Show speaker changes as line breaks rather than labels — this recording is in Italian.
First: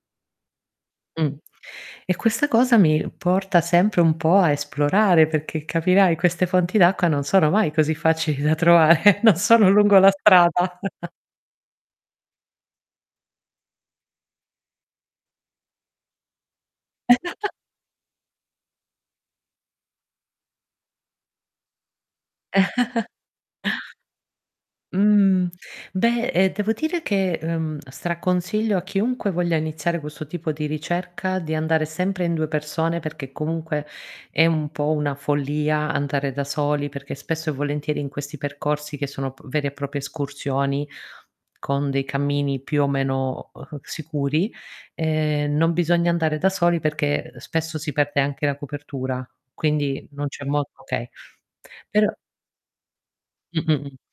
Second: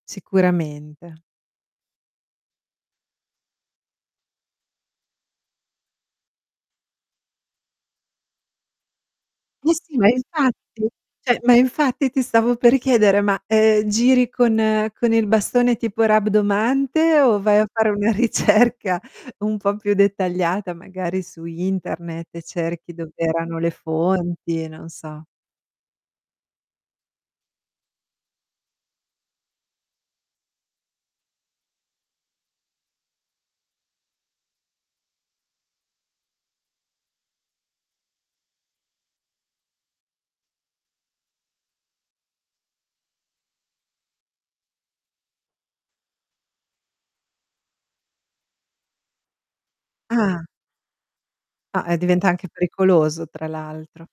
Sicuramente.
Mh. E questa cosa mi porta sempre un po' a esplorare, perché, capirai, queste fonti d'acqua non sono mai così facili da trovare, non sono
Ma sì,
lungo
ma
la strada.
infatti. Cioè, ma infatti ti stavo per chiedere, ma, ehm, giri con con il bastone tipo rabdomante, o vai a fare una ricerca un po' più dettagliata, magari su internet, e cerchi dov'erano le fonti, non so.
Mhmm. Beh, ehm, devo dire che, ehm, straconsiglio a chiunque voglia iniziare questo tipo di ricerca di andare sempre in 2 persone, perché comunque è un po' una follia andare da soli, perché spesso e volentieri in questi percorsi, che sono p veri e proprie escursioni con dei cammini più o meno, uhm, sicuri, ehm, non bisogna andare da soli perché, uhm, spesso si perde anche la copertura, quindi non
Ah.
c'è modo okay.
Ah, e
Però
diventa anche pericoloso tra
Mh-mh-mh.
l'altro.